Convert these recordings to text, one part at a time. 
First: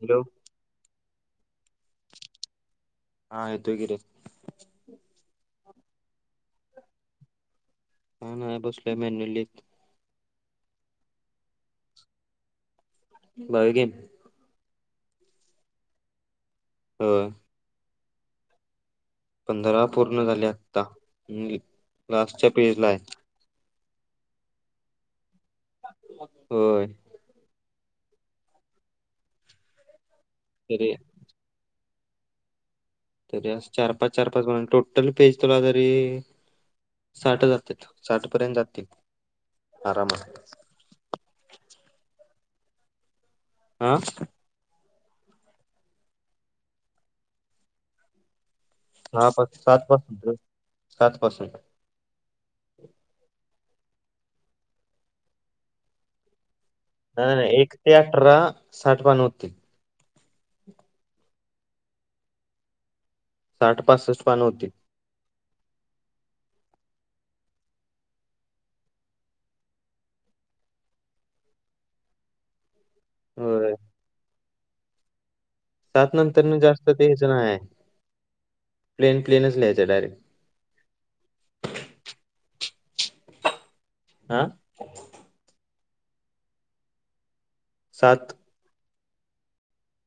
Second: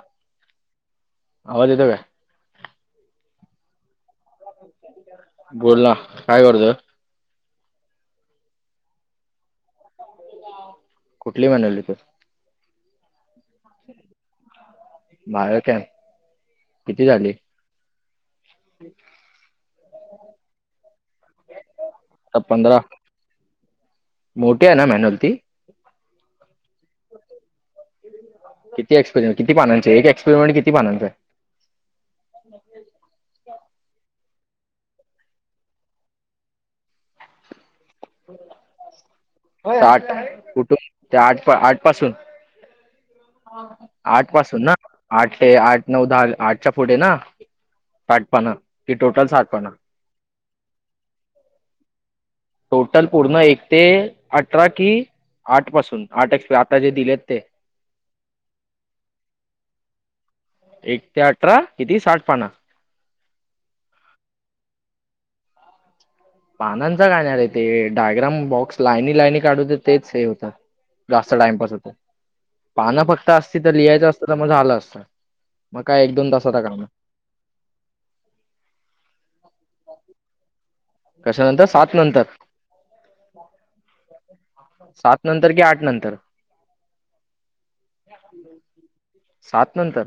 Hello! आवाज येतोय काय? हा, येतोय की रे. बोल ना, काय करतो? हा ना बसलोय मेन्युलीत. कुठली मेनू लिहितोय? [inaudible] [unintelligible] किती होय झाली. [inaudible] पंधरा पूर्ण झाले आता, आता लास्टच्या पेज ला हे. मोठे आहे ना मॅन्युअ ती. होय. किती एक्सपरमेट कती पानाचे, एक एक्परमेट कती तरी पानांचा आहे? [unintelligible] तरी अस चार पाच, चार पाच मण टोटल पेज तुला तरी साठच असतेत. साठपर्यंत जातील आरामात. त्या आठ पासून, आठ पासून हा आठ पासून ना. आठ ते आठ, नऊ, दहा, आठच्या पुुटे ना आटपाण. नव पा सात पास सात पासून. टोटल पूर्ण एक ते अठरा की आठ पासून आठ जे दिलेत नाही नाही एक ते अठरा साठ पान होती. एक ते अठरा किती साठ पाना साठ पासष्ट पानं होती. पानांचा कायणार हे ते डायग्राम बॉक्स लाईनी लाईनी काढूते तेच हे होत. जास्त टाइमपास होत, पानं स्पष्ट असती होय तर लिहायच असत तर मग आल असत. सात नंतर न जास्त लेयच नाय प्लेन प्लेनच लिहायच डायरेक्ट. कशा नंतर सात नंतर. हा.. सात नंतर कि आठ नंतर. सात सात नंतर,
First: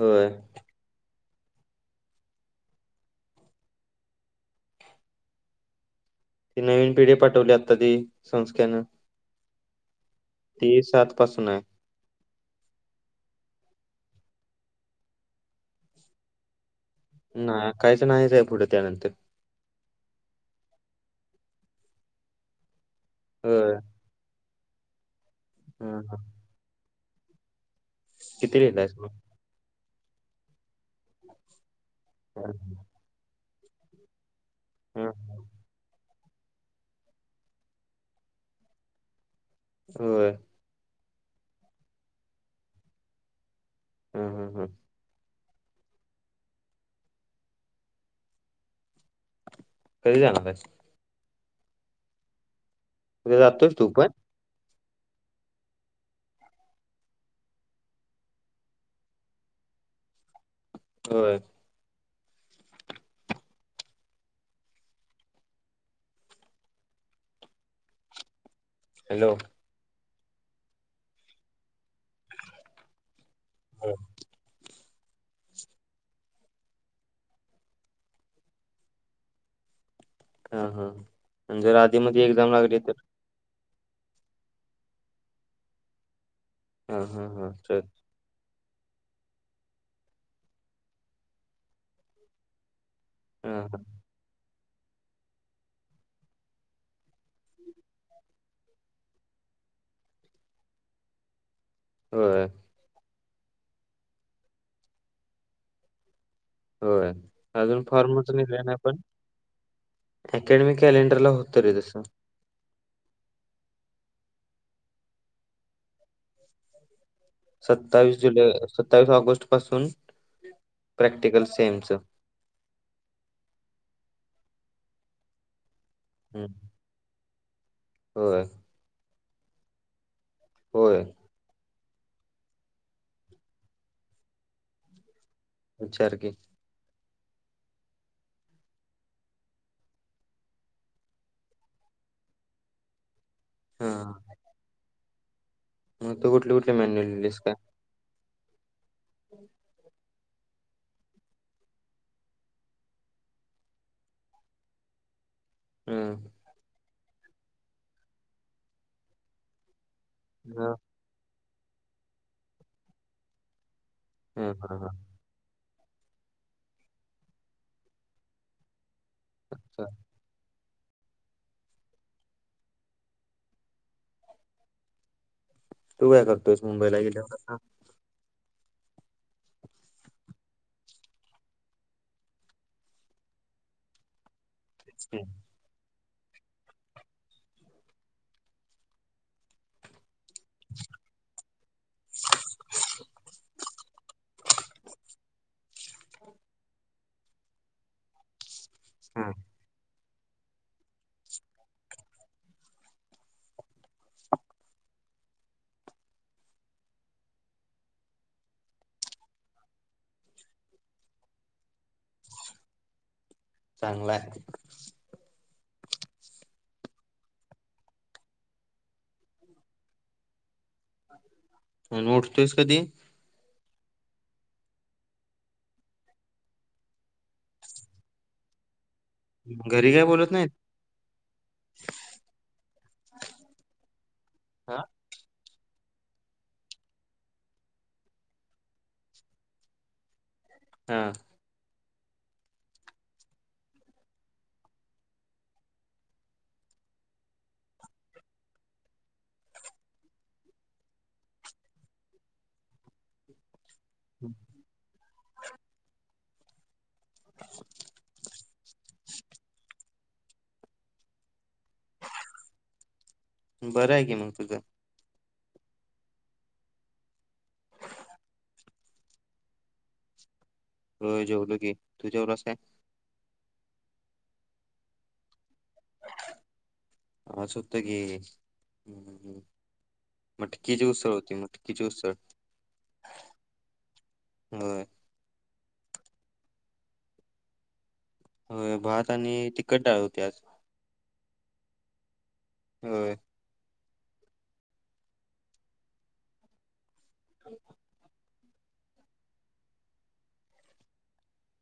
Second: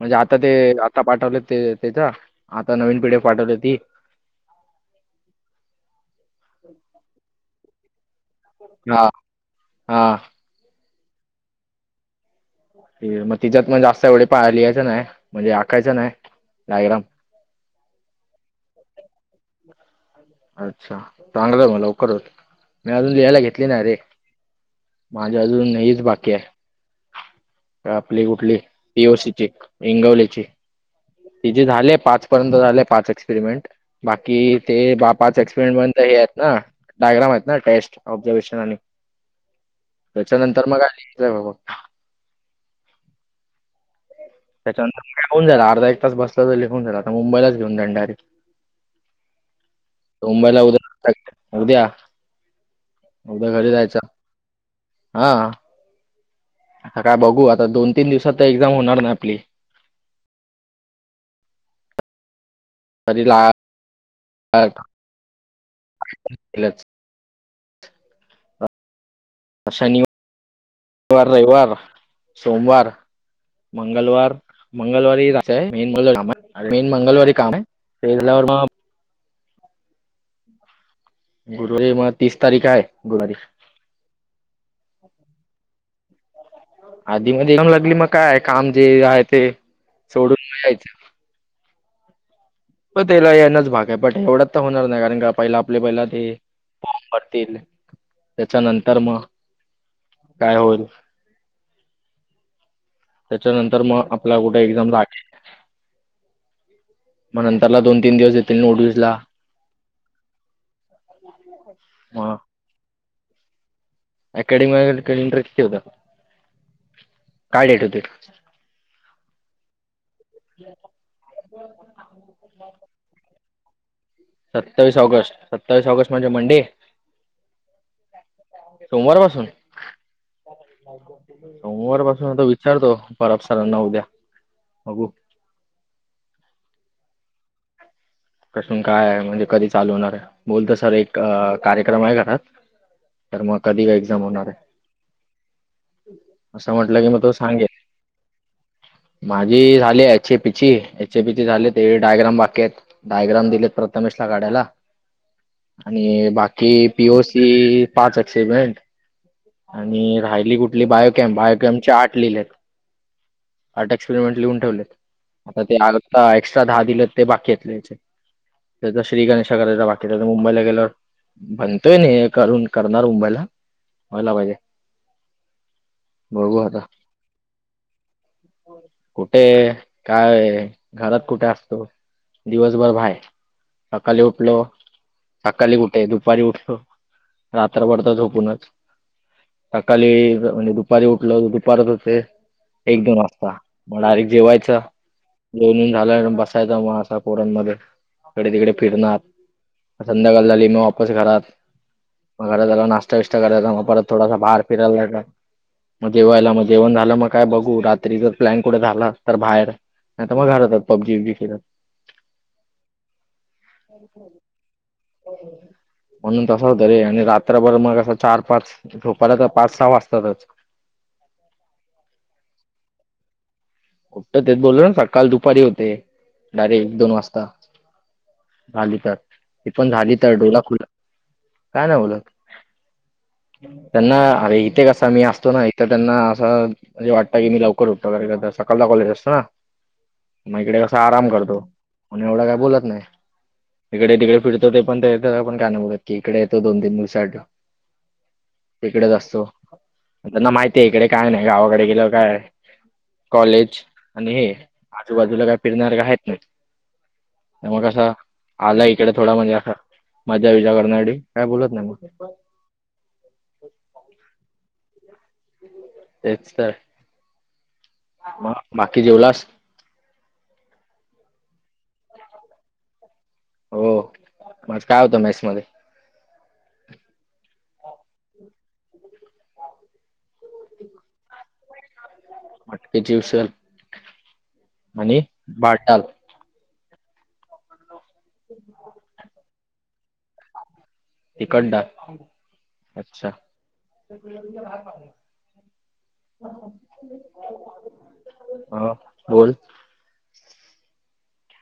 म्हणजे आता ते आता पाठवले ते त्याच्या आता नवीन पिढ पाठवली ती. ते नवीन पिढे पाठवली आता ती संस्थे न. हा, हा. ते सात पासन. मग तिच्यात मण जास्त एवढे पा लिहायच नाही म्हणजे आकायच नाही डायगराम. नाही आकायच नाही त्या पुढ त्यानंतर. अच्छा, चांगला हो लवकर होत मी अजून लिहायला घेतली होय नाय रे. माझी अजून हेच हं हं बाकी आहे. आपली कुठली किती लिहिलायस मग तीओसीची इंगवलेची. तिचे झाले पाच हं पर्यंत झाले पाच एक्सपेरिमेंट बाकी ते हं बा पाच एक्सपिरिमेंट हे आहेत ना डायग्राम आहेत ना टेस्ट ऑबझर्वेशन आणि होय त्याच्यानंतर मग आ [unintelligible] बघ. हं हं हं त्याच्यानंतर लिहून झाला. अर्धा एक तास बसला तर लिहून झाला. आता मुंबईलाच घेऊन जाईल डायरेक्ट. कधी जाणार मुंबईला आहेस उद्या [unintelligible] उद्या. उद्या घरी जातोयस तू जायच. पण हा. आता काय बघू. आता दोन - तीन दिवसात तर, एक्झाम होणार ना, आपली. होय. तरी ला [unintelligible] हॅलो. शनिवार [unintelligible] शनिवार, रविवार. सोमवार, मंगलवार मंगळवारी [unintelligible] मेन मंगलवारी कामय. [unintelligible] हा, हा. जर गुरुवारी आधी- मग मधी, तीस एक्झाम तारीख लागली तर. [unintelligible] हा हा आधी- हा मध्ये एक्झाम चल लागली मग काय? काम जे आहे ते. सोडून यायचं त्याला हा यानाच हा भागय. पट एवढाच तर होणार नाही. कारण का, पहिला आपले, पहिला ते फॉर्म भरतील. त्याच्यानंतर मग. काय होईल? होय. त्याच्यानंतर मग, आपला कुठे एक्झाम लागेल. होय. मग नंतरला अजून दोन तीन फॉर्मच दिवस येतील निघले नाही पण. नोटीसला अकॅडमिक कॅलेंडरला होतं रे, तसं. मग अकॅडमी [unintelligible] कॅलेंडर किती होतं? काय डेट होती सत्तावीस जुलै, सत्तावीस ऑगस्ट पासून, प्रॅक्टिकल सेमच. सत्तावीस ऑगस्ट- सतावीस ऑगस्ट म्हणजे हम्म. मंडे होय. सोमवार पासून? होय सोमवार पासून. आता विचारतो. थोरात सरांना उद्या. बघू. विचार की. कसून कायय? म्हणजे कधी चालू होणारय? बोलतो, सर एक कार्यक्रम आहे घरात. तर मग कधी, हा का एक्झाम होणारय? मग त कुठले, कुठले? मॅन्यूअल की मग तो लिहिलेस का? सांगेल माझी झाली H A Peechi. H A पीची झाले. ते डायग्राम बाकीयत. डायग्राम दिलेत प्रथमेशला काडायला. आणि हम्म बाकी, पी ओ सी पाच अक्सेमेंट आणि राहिली ह कुठली बायोकॅम? बायोकॅमच्या आठ लिहिलेत. आट एक्सपिरिमेंट हम्म लिहून ह ठेवलेत. ह आता ते आता एक्स्ट्रा दहा दिलं ते बाकीयत लिहायचे. त्याचा श्री गणेशा चा करायचा बाकीय. मुंबईला गेल्यावर. मनतोय न ही करून -करणार मुंबईला. वयला पाहिजे. [inaudible] तू काय बघू करतोयस, आता मुंबईला गेल्यावर? कुठे? काय? घरात कुठे असतो? दिवसभर बाहर. सकाळी उठलो एक्सप्लिन. सकाळी कुठंय? दुपारी उठतो. रात्रभर तर झोपूनच. सकाळी म्हणजे दुपारी उठलं. दुपारच असते. एक-दोन वाजता मग डायरेक्ट जेवायचं, जेऊन झालं बसायचं मग असं पोरांनमध्ये इकडे तिकडे फिरणार. हा, मग संध्याकाळ झाली मग वापस घरात, मग घरात जाल्यावर नाश्ता-विष्टा करायचा मग परत थोडांसा बाहेर फिरायला जायचा, मग जेवायला मग जण झालं मग काय बो हो रात्री जर प्लॅन कुठे झाला, तर बाहेर नाही तर मग घरातच पबजी बिबजी खेळत. [unintelligible] चांगला आहे हो देतो. म्हणून तसं होतं रे आणि रात्रभर मग असं चार-पाच झोपायला तर पाच-सहा वाजतातच. आणि उठतोयस कधी? उठतो तेच बोललो ना सकाल दुपारी होते डायरेट दोन वाजता झाली तर तिथून घरी काय झाली बोलत तर, नाहीत? डोला खुला काय नाय बोलत. त्यांना अरे हा इथे कसा मी असतो ना एक तर त्यांना असं म्हणजे वाटतं की मी लवकर उठतो वगैरे सकाळचा कॉलेज असतो ना, मग इकडे कसा हा. आराम करतो, म्हणे एवढं काय बोलत नाही. हिकडे-तिकडे फिरतो, ते पण तेच पण काय नाही बोलत की इकडे येतो दोन-तीन दिवसांसाठी.. तिकडेच असतो, त्यांना माहिती आहे इकडे काय नाही गावाकडे गेल्यावर काय कॉलेज आणि हे आजूबाजूला काय फिरणारण्यासारखं हायत नाही. आणि मग कसं आला इकडे थोडा म्हणजे असं, मज्जा-बिज्जा काय बोलत नाही मग. बरायं की मग तुझं. तेच तर, मग बाकी जेवलास? होय जेवलो की तू जेवलास काय? हो आज काय होतं मेस मध्ये? आज हुतं की हूं-हूं -हूं मटकीची उसळ होती, मटकीची उसळ. मटकीची उसल होय आणि बाटाल. होय भात आणि तिखट डाळ होती आज तिखट डाळ होय अच्छा [unintelligible] [unintelligible] हा बोल.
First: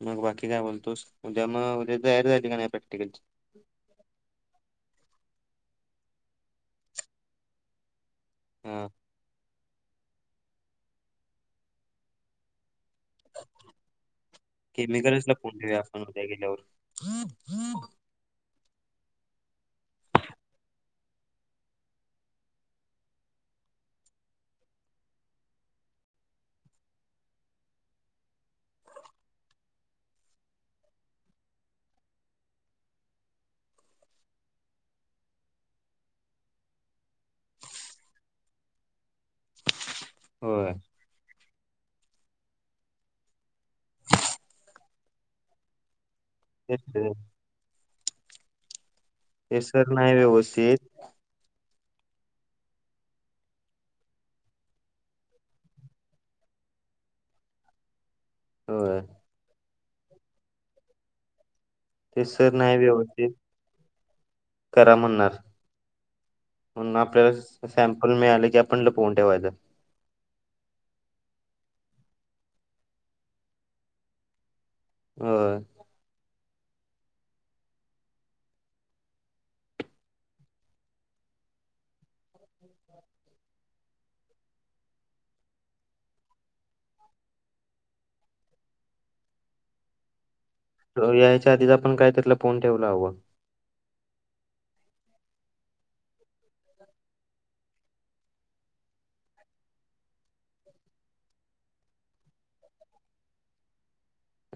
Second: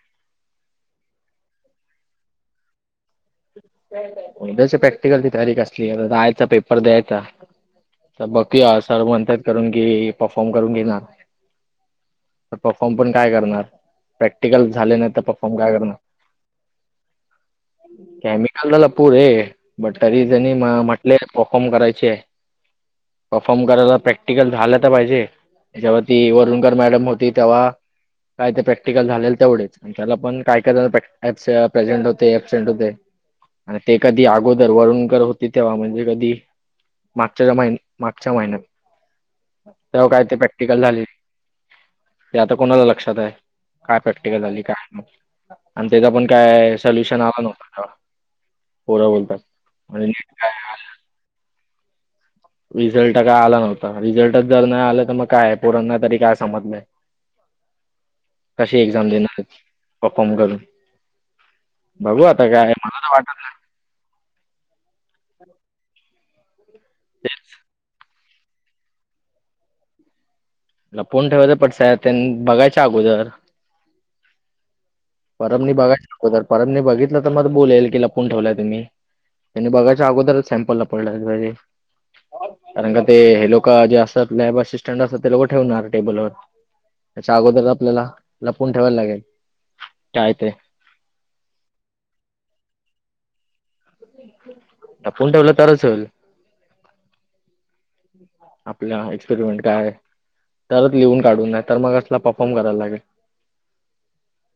मग बाकी काय बोलतोस, उद्या मग उद्याची तयारी झाली का नाही प्रॅक्टिकलची. उद्याच्या प्रॅक्टिकलची तयारी कसली जायचा पेपर द्यायचा. थकबाकी हा [unintelligible] करुन घे परफॉर्म करून घेणार तर परफॉर्म पण काय करणार प्रॅक्टिकल झाले नाही तर, केमिकल्सला परफॉर्म फोन काय ठेवूया करणार. आपण उद्या गेल्यावर. केमिकल ला लपवू रे बट तरी त्यांनी म्हटले परफॉर्म करायचे आहे. परफॉर्म करायला प्रॅक्टिकल झालं तर पाहिजे. जेव्हा ती वरुणकर मॅडम होती तेव्हा काय ते प्रॅक्टिकल झालेलं तेवढेच आणि त्याला पण काय-कायजण प्रेझेंट होते, ऍबसेंट होते. आणि ते कधी अगोदर वरूणकर होते तेव्हा म्हणजे कधी मागच्याच्या महिन्या मागच्या महिन्यात तेव्हा काय ते होय प्रॅक्टिकलं झाली. ते आता कोणाला लक्षात आहे काय प्रॅक्टिकल झाली काय नाही. आणि त्याचा पण काय तेच रे सोल्युशन आला नव्हता त्यावेळा पोरं बोलतात. ते सर आणि नाही व्यवस्थितं. रिझल्ट काय आला नव्हता, रिझल्टच जर नाही आलं तर मग काय पोरांना तरी काय समजलयं. कशी होय. एक्साम देणार परफॉर्म करून. बघू ते आता सर काय नाही मला तर व्यवस्थित. वाटत करा म्हणणार म्हणून आपल्यालाचं सॅम पण मिळाले की आपण लपवून ठेवायच. लपवून ठेवायच पण सह्या त्यांनी बघायच्या अगोदर. होय परभनी बघायचा अगोदर परभनी बघितल तर मग बोलेल कि लपून ठेवलय तुम्ही. त्यांनी बघायच्या अगोदरच सॅम्पल लपवून [unintelligible] कारण का ते हे लोक जे असत लॅब असिस्टंट असतात ते लोक ठेवूनार टेबलवर. त्याच्या अगोदर आपल्याला लपवून ठेवायला लागेल. काय ते. तो याचा आधीच आपण काय तरी लपवून ठेवयाला हव. लपवून ठेवल तरच होईल. [inaudible] आपल्या एक्सपेरिमेंट काय. तरच लिहून काढून नाही तर मग असला परफॉर्म करायला लागेल.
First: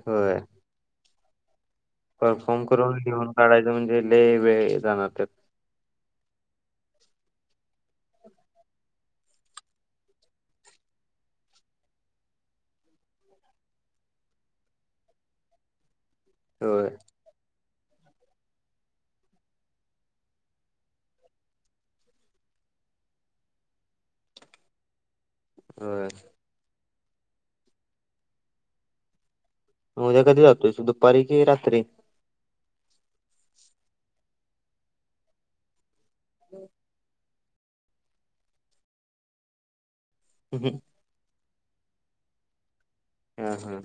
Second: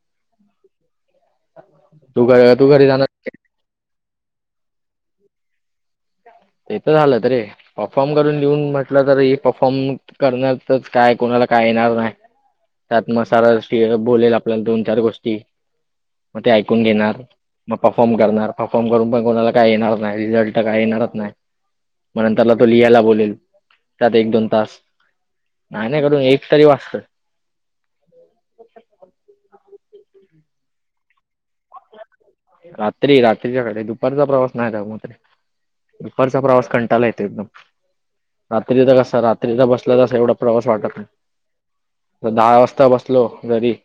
होय. तू घ परफॉर्म तू घरी करून जाणार लिहून काढायच म्हणजे लय वेळ जाणार त्यात. ते तर झालच रे परफॉर्म करून घेऊन म्हटल तरी. परफॉर्म करण्यातच काय कोणाला काय येणार नाही. त्यात मग सारा [unintelligible] बोलेल आपल्याला दोन चार गोष्टी मग ते ऐकून होय घेणार. मग परफॉर्म करणार परफॉर्म करून पण कोणाला काय येणार नाही रिझल्ट तर काय येणारच नाही. मग नंतर तो लिहायला बोलेल त्यात एक दोन तास. नाही नाही होय करून एक तरी वाचत. [unintelligible] उद्या कधी जातोय दुपारी की रात्री. रात्री. रात्रीची गाडी दुपारचा प्रवास नाही जमत रे. दुपारचा प्रवास कंटाला येतो एकदम रात्रीचा कसा रात्रीचा बसला तसा एवढा. प्रवास हा वाटत नाही. दहा वाजता बसलो जरी हा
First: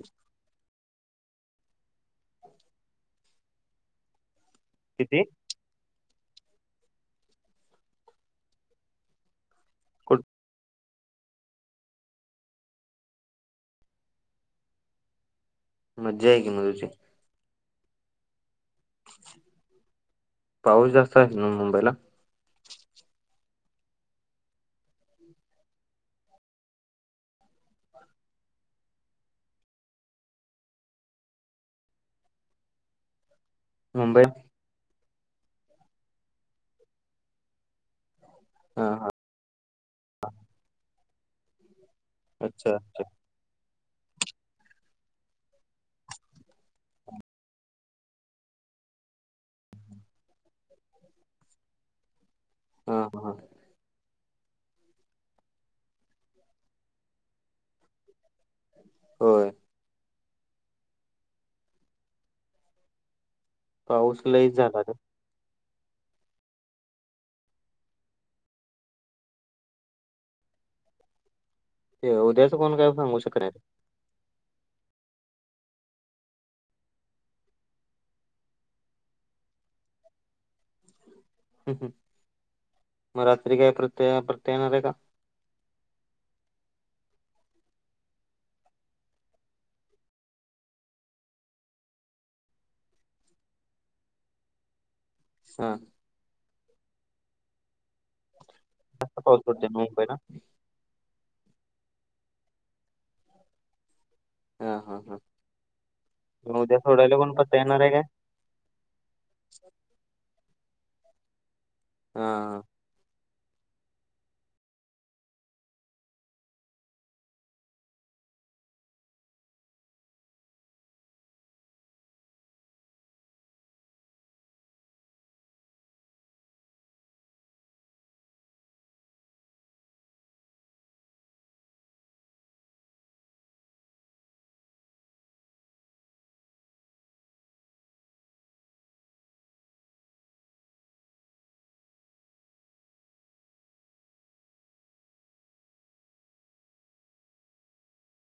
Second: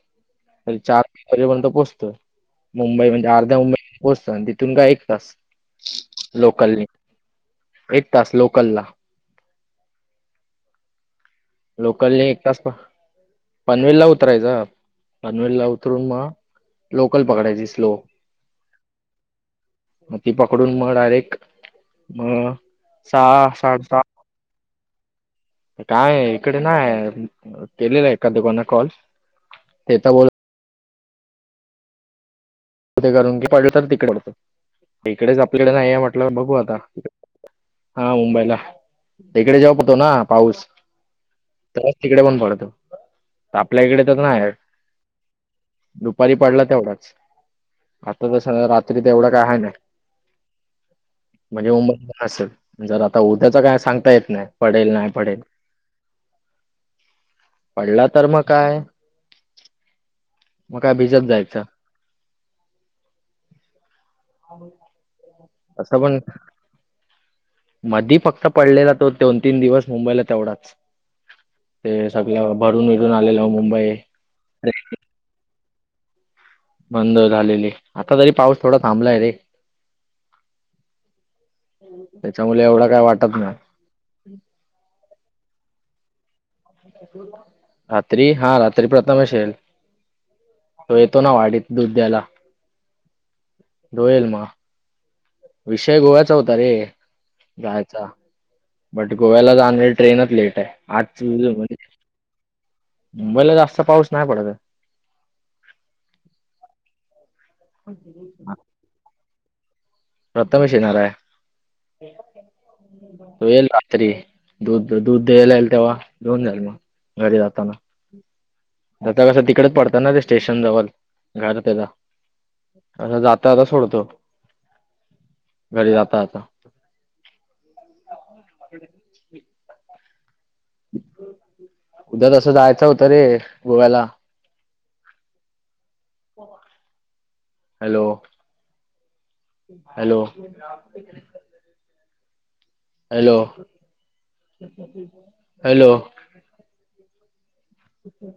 चार वाजेपर्यंत पोहचतो. मुंबई म्हणजे अर्ध्या मुंबई पोचत. तिथून काय एक किती तास लोकलनी. एक तास लोकल ला. [unintelligible] लोकलने एक तास पनवेल ला उतरायच. पनवेलला उतरून मज्जा आहे की तुझी मग लोकल पकडायची स्लो. मग ती पकडून पाऊस मग जास्त आहे डायरेक्ट ना मुंबईला ह सहा साडे सहा काय इकडे नाही. केलेल एका दुकाना कॉल, [unintelligible] करून की पडल, तर मुंबई तिकत इकडेच आपल्याकडे नाही म्हटल बघू आता. हा मुंबईला. हा हा तिकडे जेव्हा पडतो ना पाऊस लगेच तिकडे पण पडतो. अच्छा आपल्या इकडे तर नाही आहे दुपारी पडला तेवढाच आता तर रात्री तर एवढा काय आहे ना म्हणजे [unintelligible] असेल. जर हा आता हा उद्याच काय सांगता येत नाही. पडेल नाही पडेल. पडला तर मग काय. होय मग काय भिजत जायच. पाऊस लईच झाला रे. आता पण मधी फक्त पडलेला तो दोन तीन दिवस मुंबईला तेवढाच. ते सगळ उद्याच कोण भरून काय विरून सांगू आलेल शकणार मुंबई. बंद झालेली आता तरी पाऊस थोडा थांबलाय रे. त्याच्यामुळे एवढं काय वाटत नाही. प्रत्यत [unintelligible] तेणार आहे का रात्री हा रात्री प्रथमेश येईल. तो येतो ना वाडीत दुध देयला तो येईल मग. हा विषय गोव्याचा होता रे. जायचा बट पाऊस गोव्याला पडतोय ना जाणारी मुंबईला. ट्रेनच लेट आहे. आज म्हणज मुंबईला जास्त पाऊस नाही पडत. आहे. हा हा हा उद्या सोडायला पण होज [unintelligible] प्रथमेश येणार आहे. हा ह त येईल रात्री दूध दूध द्यायला येईल तेव्हा देऊन जाल मग. घरी जाताना. जता कसं तिकडेच पडतात ना ते स्टेशन जवळ घर त्याचा. आत्ता जाता जाता सोडतो घरी जाता जाता. उद्या तसं जायचं होतं रे गोव्याला. हॅलो हॅलो हॅलो हॅलो ठीके